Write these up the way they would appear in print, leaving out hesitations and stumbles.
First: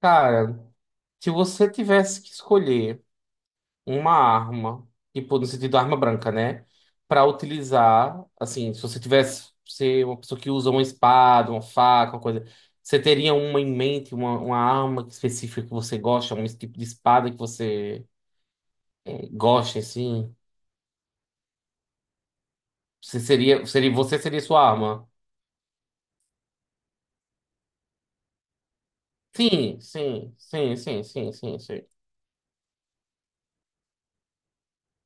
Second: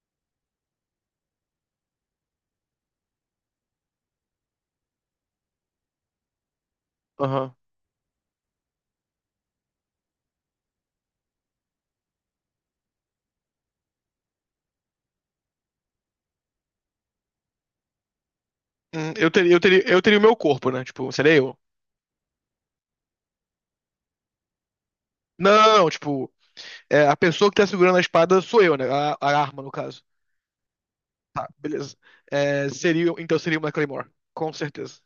Cara, se você tivesse que escolher uma arma, tipo, no sentido arma branca, né? Pra Aham. utilizar, assim, se você tivesse ser uma pessoa que usa uma espada, uma faca, uma coisa, você teria uma em mente, uma arma específica que você gosta, um tipo de espada que você Eu teria, eu gosta, teria, eu teria o assim? meu corpo, né? Tipo, seria eu. Você seria sua arma? Não, tipo, é, a pessoa que tá segurando a espada sou eu, né? A arma, no Sim, caso. sim, sim, sim, sim, Tá, sim, sim. beleza. É, seria, então seria uma Claymore, com certeza.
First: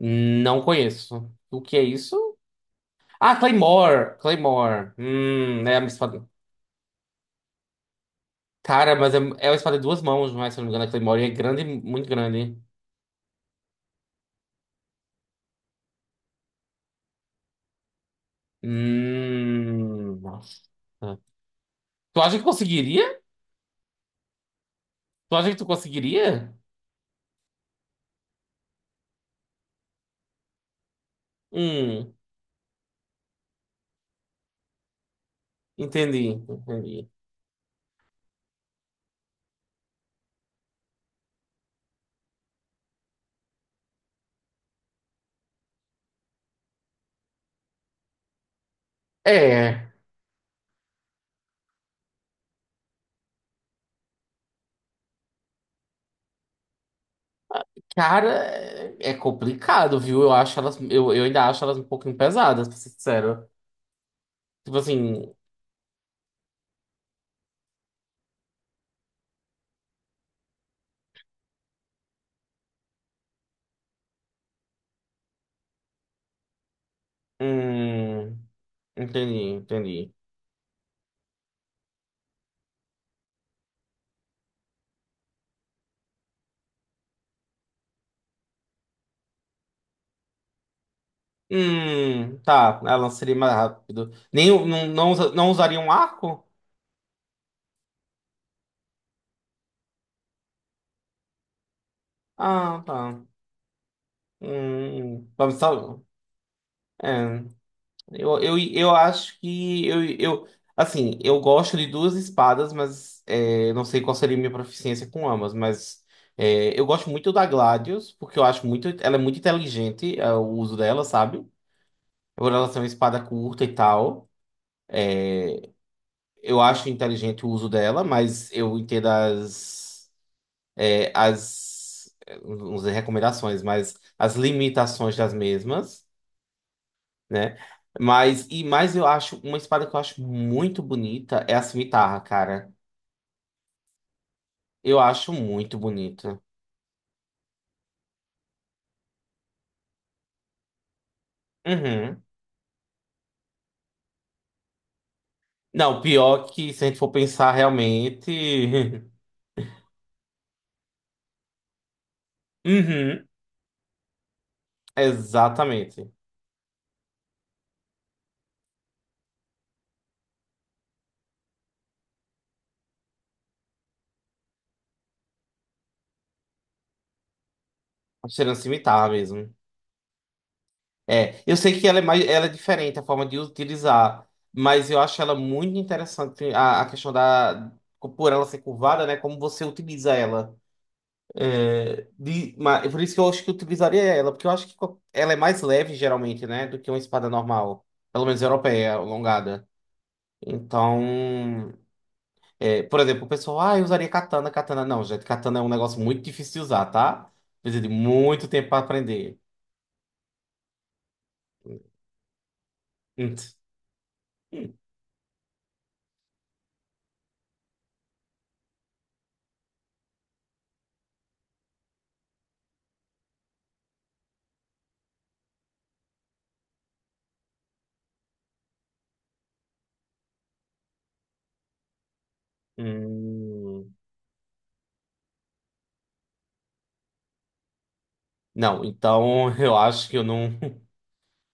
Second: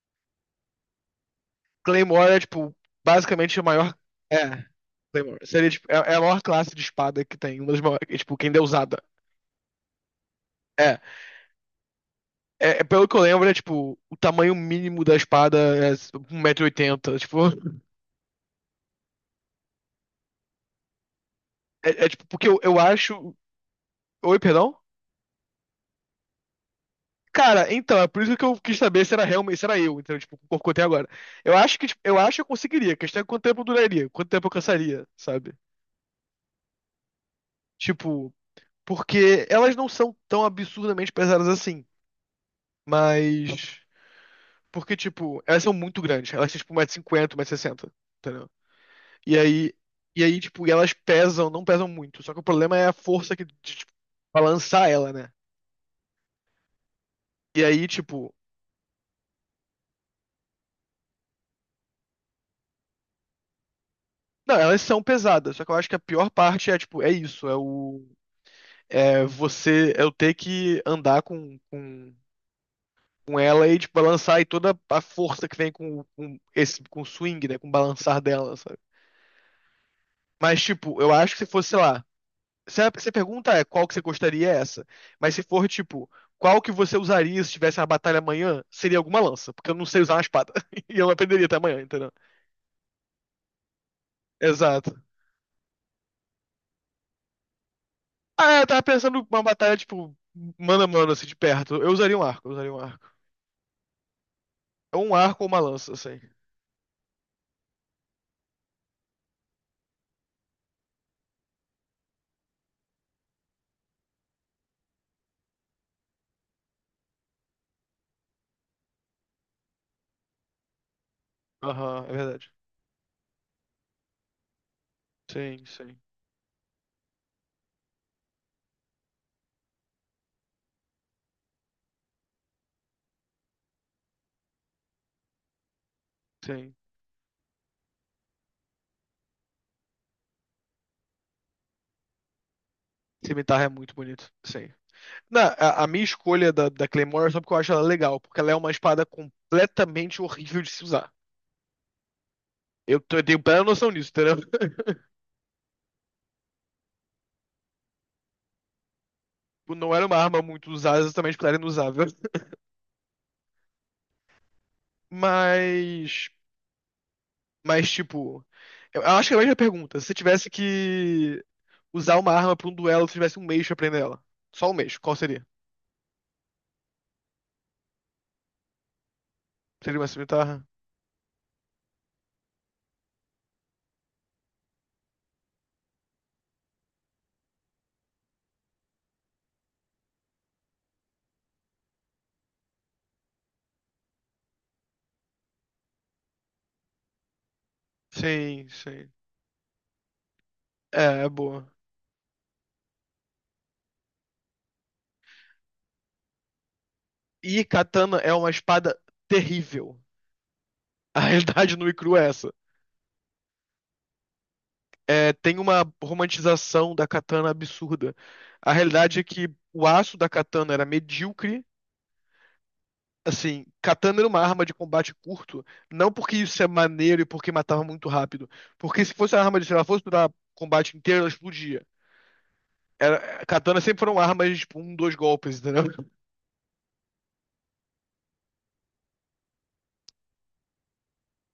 Não conheço. O que é isso? Claymore é, tipo, Ah, basicamente a maior. Claymore! É, Claymore. Claymore. Hum, Seria, é a tipo, minha é a espada. maior classe de espada que tem. Uma das maiores, é, tipo, quem deu Cara, usada. mas é uma espada de duas mãos, não é? Se eu não me engano, a É, Claymore e é grande, muito grande. É, pelo que eu lembro, é tipo, o tamanho mínimo da espada é um metro e oitenta. Tipo, Nossa. É, Tu tipo, acha que porque eu conseguiria? acho. Oi, perdão? Tu acha que tu conseguiria? Cara, então, é por isso que eu quis saber se era realmente, se era eu, entendeu? Tipo, com o corpo que eu tenho agora. Eu acho que, tipo, Hum, eu acho que eu conseguiria. A questão é quanto tempo eu duraria, quanto tempo eu cansaria, sabe? entendi, entendi. Tipo, porque elas não são tão absurdamente pesadas assim. Mas. Porque, tipo, elas são muito grandes. Elas são tipo, 1,50 m, 160 sessenta, entendeu? E aí. É, E aí, tipo, e elas pesam, não pesam muito. Só que o problema é a força que, de, tipo, balançar ela, né? E aí, cara, tipo. é complicado, viu? Eu ainda acho elas um pouquinho pesadas, pra ser sincero. Não, Tipo elas são assim, pesadas. Só que eu acho que a pior parte é, tipo, é isso. É o, é você, é eu ter que andar com ela e tipo, balançar e toda a força que vem com esse, com o swing, né? Com o balançar hum, dela, sabe? entendi, entendi. Mas, tipo, eu acho que se fosse, sei lá. Se a pergunta é qual que você gostaria é essa. Mas se for, tipo, qual que você usaria se tivesse uma batalha amanhã, seria alguma lança. Porque eu não sei usar uma espada. E eu não aprenderia até amanhã, entendeu? Tá, ela seria mais rápido. Nem, não, Exato. não, não usaria um arco? Ah, eu tava pensando uma batalha, tipo, mano a mano, assim, de perto. Eu usaria um Ah, arco. tá. Ou um Hum, arco ou vamos uma lança, só. assim. É, eu acho que eu assim, eu gosto de duas espadas, mas é, não sei qual seria a minha proficiência com ambas, mas é, eu gosto muito da Gladius, porque eu acho muito, ela é muito inteligente, é, o uso dela, sabe? Aham, é verdade. Por ela ser uma espada curta e tal. Sim, sim. Eu acho inteligente o uso dela, mas eu entendo as, não sei, recomendações, mas as limitações das mesmas, Sim. né? Mas, e mais eu acho, uma espada que eu acho muito bonita é a cimitarra, cara. Cimitarra é muito bonito. Sim. Eu acho Não, muito a minha bonita. escolha da Claymore é só porque eu acho ela legal, porque ela é uma espada completamente horrível de se usar. Uhum. Eu, eu tenho plena noção disso, entendeu? Não, pior que se a gente for pensar realmente. Tipo, não era uma arma muito usada, exatamente porque ela era inusável. Uhum, exatamente. Mas. Mas, tipo. Eu acho que é a mesma pergunta. Se você tivesse que usar uma arma pra um duelo, se tivesse um mês pra aprender ela. Só um mês, qual seria? Tá cheirando cimitarra mesmo. Seria uma cimitarra? É, eu sei que ela é mais, ela é diferente a forma de utilizar, mas eu acho ela muito interessante a questão da, por ela ser curvada, né? Como você utiliza ela. É, é por isso que eu acho que eu utilizaria ela, porque eu acho que ela é mais leve, geralmente, né, do que uma espada normal. Pelo menos Sim, europeia, sim. alongada. É, é boa. Então, é, por exemplo, o pessoal, ah, eu usaria katana, katana. Não, gente, katana é um negócio muito difícil de usar, tá? E Precisa de katana é muito uma tempo pra espada aprender. terrível. A realidade nua e crua é essa. Hum. É, tem uma romantização da katana absurda. A realidade é que o aço da katana era medíocre. Assim, katana era uma arma de combate curto, não porque isso é maneiro e porque matava muito rápido. Porque se fosse uma arma de, se ela fosse durar combate inteiro, ela explodia. Era, katana Hum, sempre foram armas, de tipo, um, dois golpes, entendeu? não, então eu acho que eu não,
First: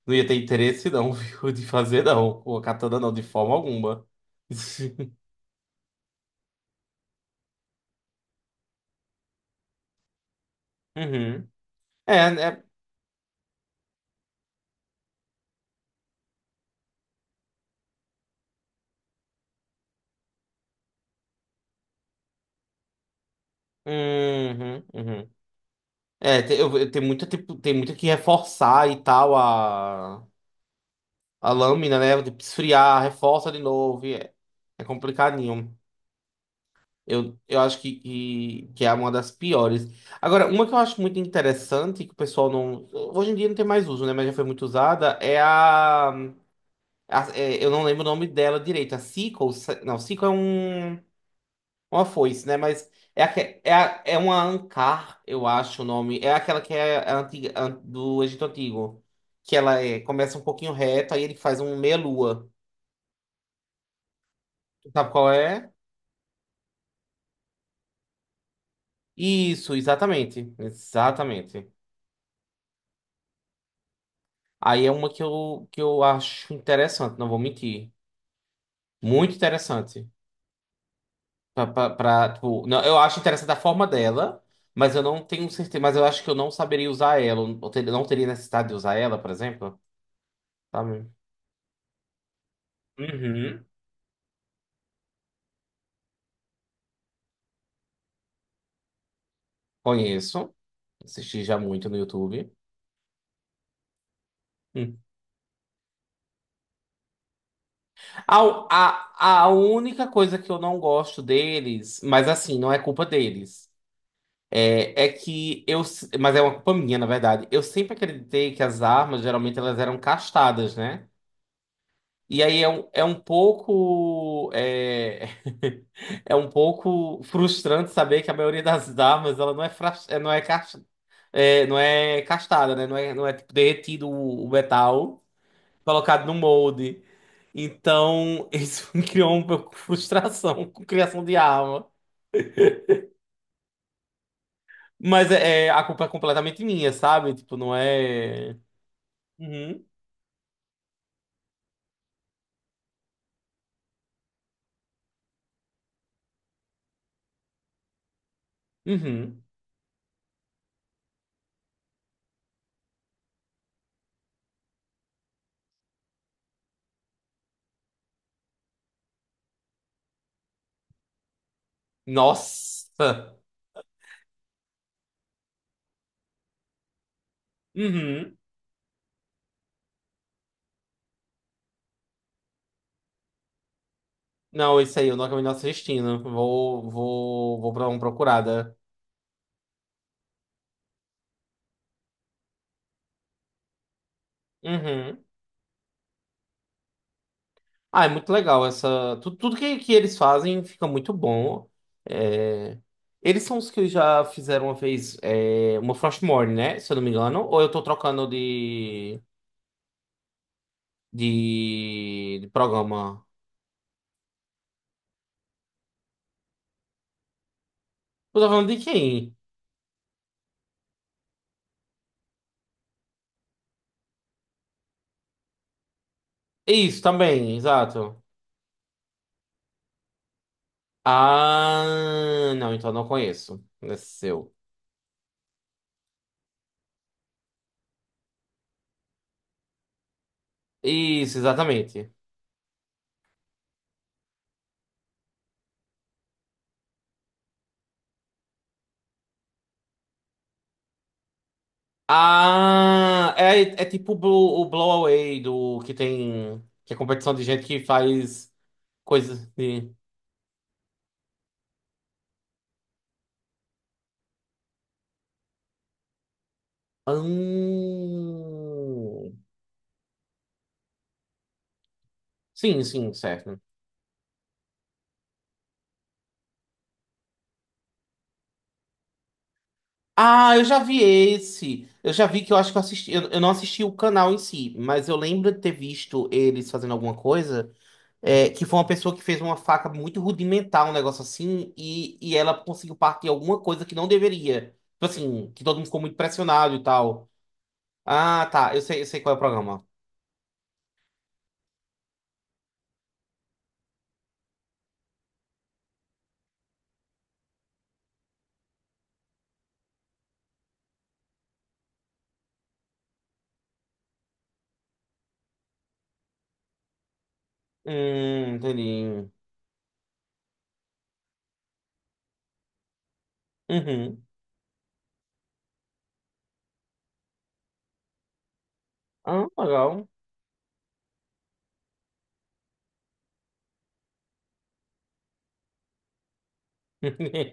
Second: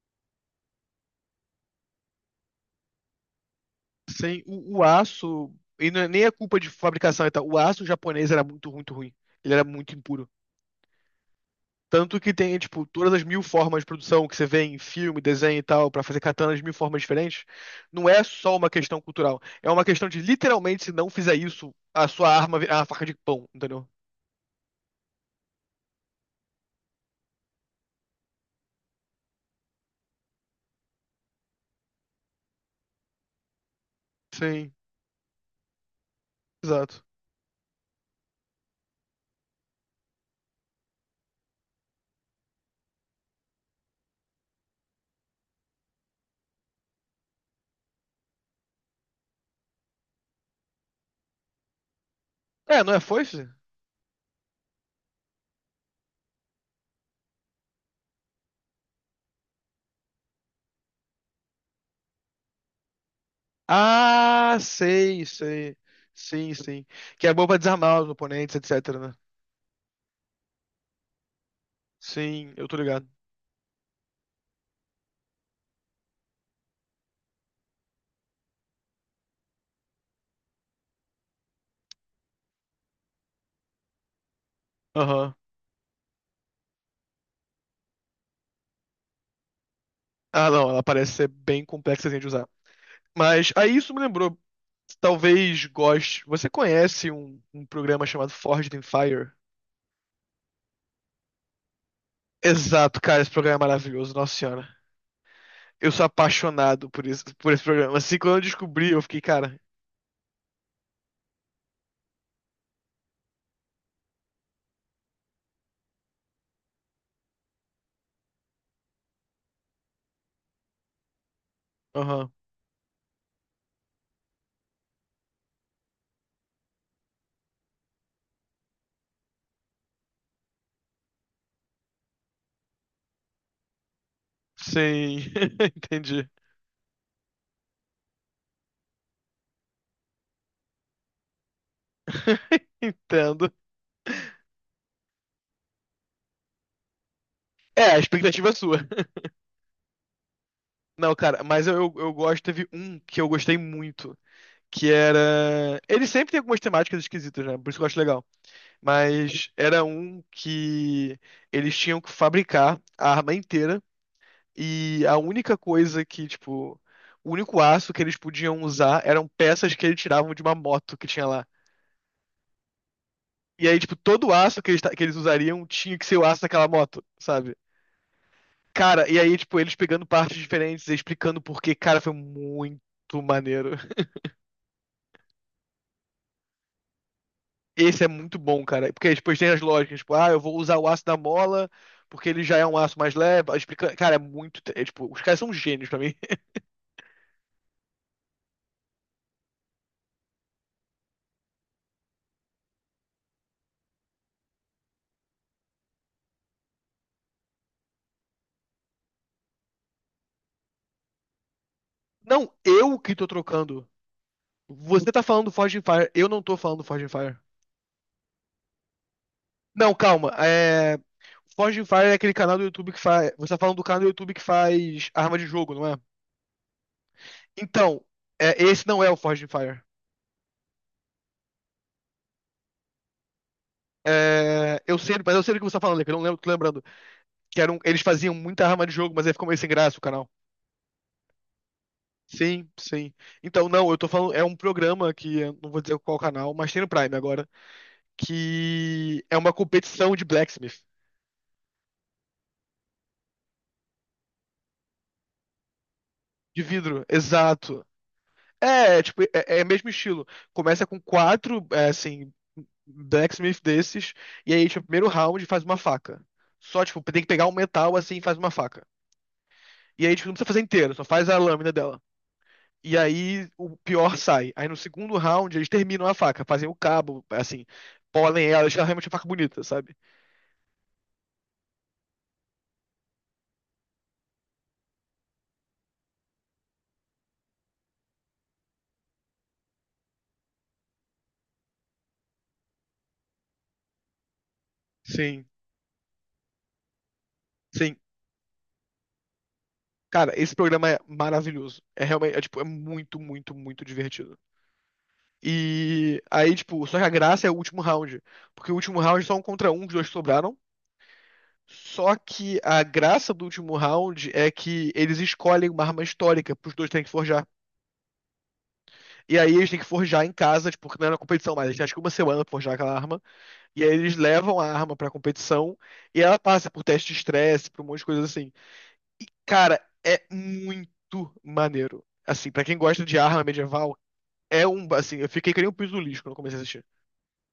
não ia ter interesse, não, viu, de fazer, não. O katana não, de forma alguma. Sem o aço, e nem é culpa de fabricação e tal, o aço japonês era muito, muito ruim. Ele era muito impuro. Uhum. É, Tanto que tem, é. tipo, todas as mil formas de produção que você vê em filme, desenho e tal, pra fazer katanas de mil formas diferentes, não é só uma questão cultural. É uma questão de, literalmente, se não fizer isso, a sua arma é uma faca de pão, entendeu? Uhum, uhum. É, tem muita, tipo, tem muita que reforçar e tal a lâmina, né? Tipo, esfriar, reforça de novo, e É, Sim, é complicadinho. exato. Eu acho que é uma das piores. Agora, uma que eu acho muito interessante, que o pessoal não. Hoje em dia não tem mais uso, né? Mas já foi muito usada, é a. Eu não lembro o nome dela direito. A sickle. Não, sickle é um, uma foice, né? É, Mas não é é, foice? aque- é, a- é uma ancar, eu acho o nome. É aquela que é a antiga, do Egito Antigo. Que ela é, começa um pouquinho reto, aí ele faz um meia-lua. Ah, Sabe sei, qual é? sei. Sim, sim. Que é boa pra desarmar os oponentes, etcétera, né? Isso, exatamente. Exatamente. Sim, eu tô ligado. Aí é uma que que eu acho interessante, não vou mentir. Muito interessante. Tipo, não, eu acho interessante a forma dela, mas eu não Aham. tenho certeza. Mas eu acho que eu não saberia usar ela. Não teria necessidade de usar ela, por exemplo. Ah, não, ela Sabe? parece ser bem complexa assim, de usar. Mas Uhum. aí isso me lembrou. Talvez goste. Você conhece um programa chamado Forged in Fire? Conheço. Assisti já muito no YouTube. Exato, cara, esse programa é maravilhoso, nossa senhora. Hum. Eu sou apaixonado por isso, por esse programa. Assim, quando A, eu descobri, eu fiquei, a, a cara, única coisa que eu não gosto deles, mas assim, não é culpa deles. É, é que eu. Se- Mas é uma culpa minha, na verdade. Eu sempre acreditei que as armas, geralmente, elas eram castadas, né? aham, E aí é um pouco. É, é um pouco frustrante saber que a maioria das armas, ela não é castada, né? Não é tipo, derretido o sim, metal, colocado entendi. no molde. Então, isso me criou um pouco de frustração com criação de arma. Entendo. Mas a culpa é completamente minha, sabe? Tipo, não É, a expectativa é é. sua. Uhum. Não, cara, mas eu, eu gosto, teve um que eu gostei muito, que era... Ele sempre tem algumas temáticas esquisitas, né? Por isso que eu acho legal. Uhum. Mas era um que eles tinham que fabricar a arma inteira e a única coisa que, tipo, o único aço que eles podiam usar eram peças que eles tiravam de uma moto que tinha lá. Nossa! E aí, tipo, todo o aço que eles, que eles usariam tinha que ser o aço daquela moto, sabe? Uhum. Cara, e aí, tipo, eles pegando partes diferentes e explicando por quê, cara, foi muito maneiro. Não, isso aí eu não acabei não assistindo. Vou dar uma Esse é muito bom, procurada. cara. Porque depois tem as lógicas, tipo, ah, eu vou usar o aço da mola porque ele já é um aço mais leve. Explica... Cara, é muito. É, tipo, os Uhum. caras são gênios pra mim. Ah, é muito legal essa. Tudo que eles fazem fica muito bom. É, eles são os que já fizeram uma vez, uma Frostmourne, né? Se eu não me engano. Ou eu tô trocando de Não, eu que tô programa? trocando. Você tá falando do Forging Fire, eu não tô falando do Forging Fire. Eu tô falando de quem? Não, calma. É... Forging Fire é aquele canal do YouTube que faz. Você tá falando do canal do YouTube que faz arma de jogo, não é? Isso, também, Então, exato. é, esse não é o Forging Fire. Ah, não, então eu não conheço. Esse é seu. É, eu sei, mas eu sei do que você tá falando, que eu não lembro, tô lembrando. Que era um- eles faziam muita arma de jogo, mas aí ficou meio sem graça o canal. Isso, exatamente. Sim, sim. Então, não, eu tô falando, é um programa que eu não vou dizer qual canal, mas tem no Prime agora, que é uma competição de blacksmith, Ah, é tipo o Blow Away do que de tem que é vidro, competição de gente exato. que faz Tipo, coisas é, é mesmo de. estilo. Começa com quatro, é, assim, blacksmith desses, e aí, tipo, primeiro round faz uma faca. Só, tipo, tem que pegar um metal assim e faz uma faca. Hum. E aí, tipo, não precisa fazer inteiro, só faz a lâmina dela. Sim, E sim, aí certo. o pior sai. Aí no segundo round eles terminam a faca, fazem o cabo, assim, polem ela, deixam realmente a faca bonita, sabe? Ah, eu já vi esse. Eu já vi que eu acho que eu assisti. Eu não assisti o canal em si, mas eu lembro de ter visto eles fazendo alguma coisa. Que foi uma pessoa que fez uma faca muito rudimentar, um negócio assim, e ela conseguiu partir alguma coisa que não deveria. Tipo Sim, assim, que todo mundo ficou muito pressionado e tal. sim. Ah, tá. Eu sei qual é o programa. Cara, esse programa é maravilhoso. É realmente, é, tipo, é muito, muito, muito divertido. E aí, tipo, só que a graça é o último round. Porque o último round é só um contra um, os dois sobraram. Só que a graça do último round é que eles escolhem uma arma histórica pros dois terem que forjar. Entendi. E aí eles têm que forjar em casa, tipo, porque não é na competição, mais eles têm acho que uma semana pra forjar aquela arma. E aí eles Uhum. levam a arma pra competição e ela passa por teste de estresse, por um monte de coisa assim. Ah, Cara, legal. é muito maneiro. Assim, pra quem gosta de arma medieval, é um. Assim, eu fiquei que nem um pisulis quando eu comecei a assistir.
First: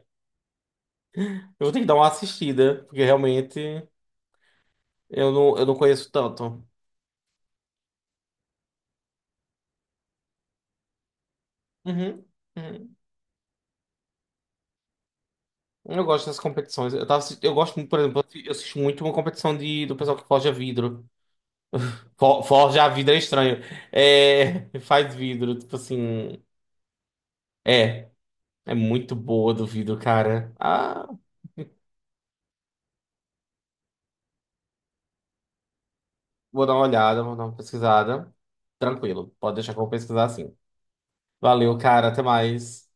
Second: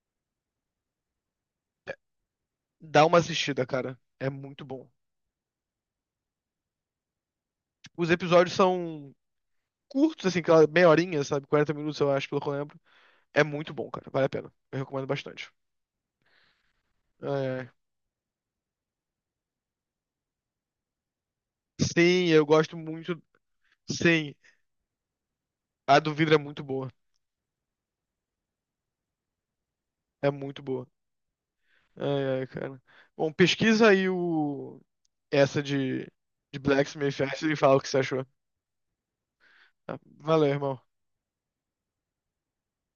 Eu vou ter que dar uma assistida, porque Dá uma realmente assistida, cara. É muito bom. eu não conheço tanto. Os episódios são curtos, assim, aquela meia horinha, sabe? 40 minutos, eu Uhum. acho, pelo que eu lembro. Uhum. É muito bom, cara. Vale a pena. Eu recomendo bastante. Eu gosto das competições. Eu É. gosto muito, por exemplo, eu assisto muito uma competição de, do pessoal que forja vidro. Sim, For, eu gosto forja vidro é muito. estranho. Sim, É, faz vidro, tipo a do vidro é assim. muito boa. É, é muito boa do vidro, É cara. muito boa. Ah, Ai, ai, cara. Bom, pesquisa aí o... essa de vou dar uma Blacksmith olhada, vou dar e uma fala o que você achou. pesquisada. Tranquilo, pode deixar que eu vou Tá? pesquisar Valeu, assim. irmão. Valeu, cara. Até mais.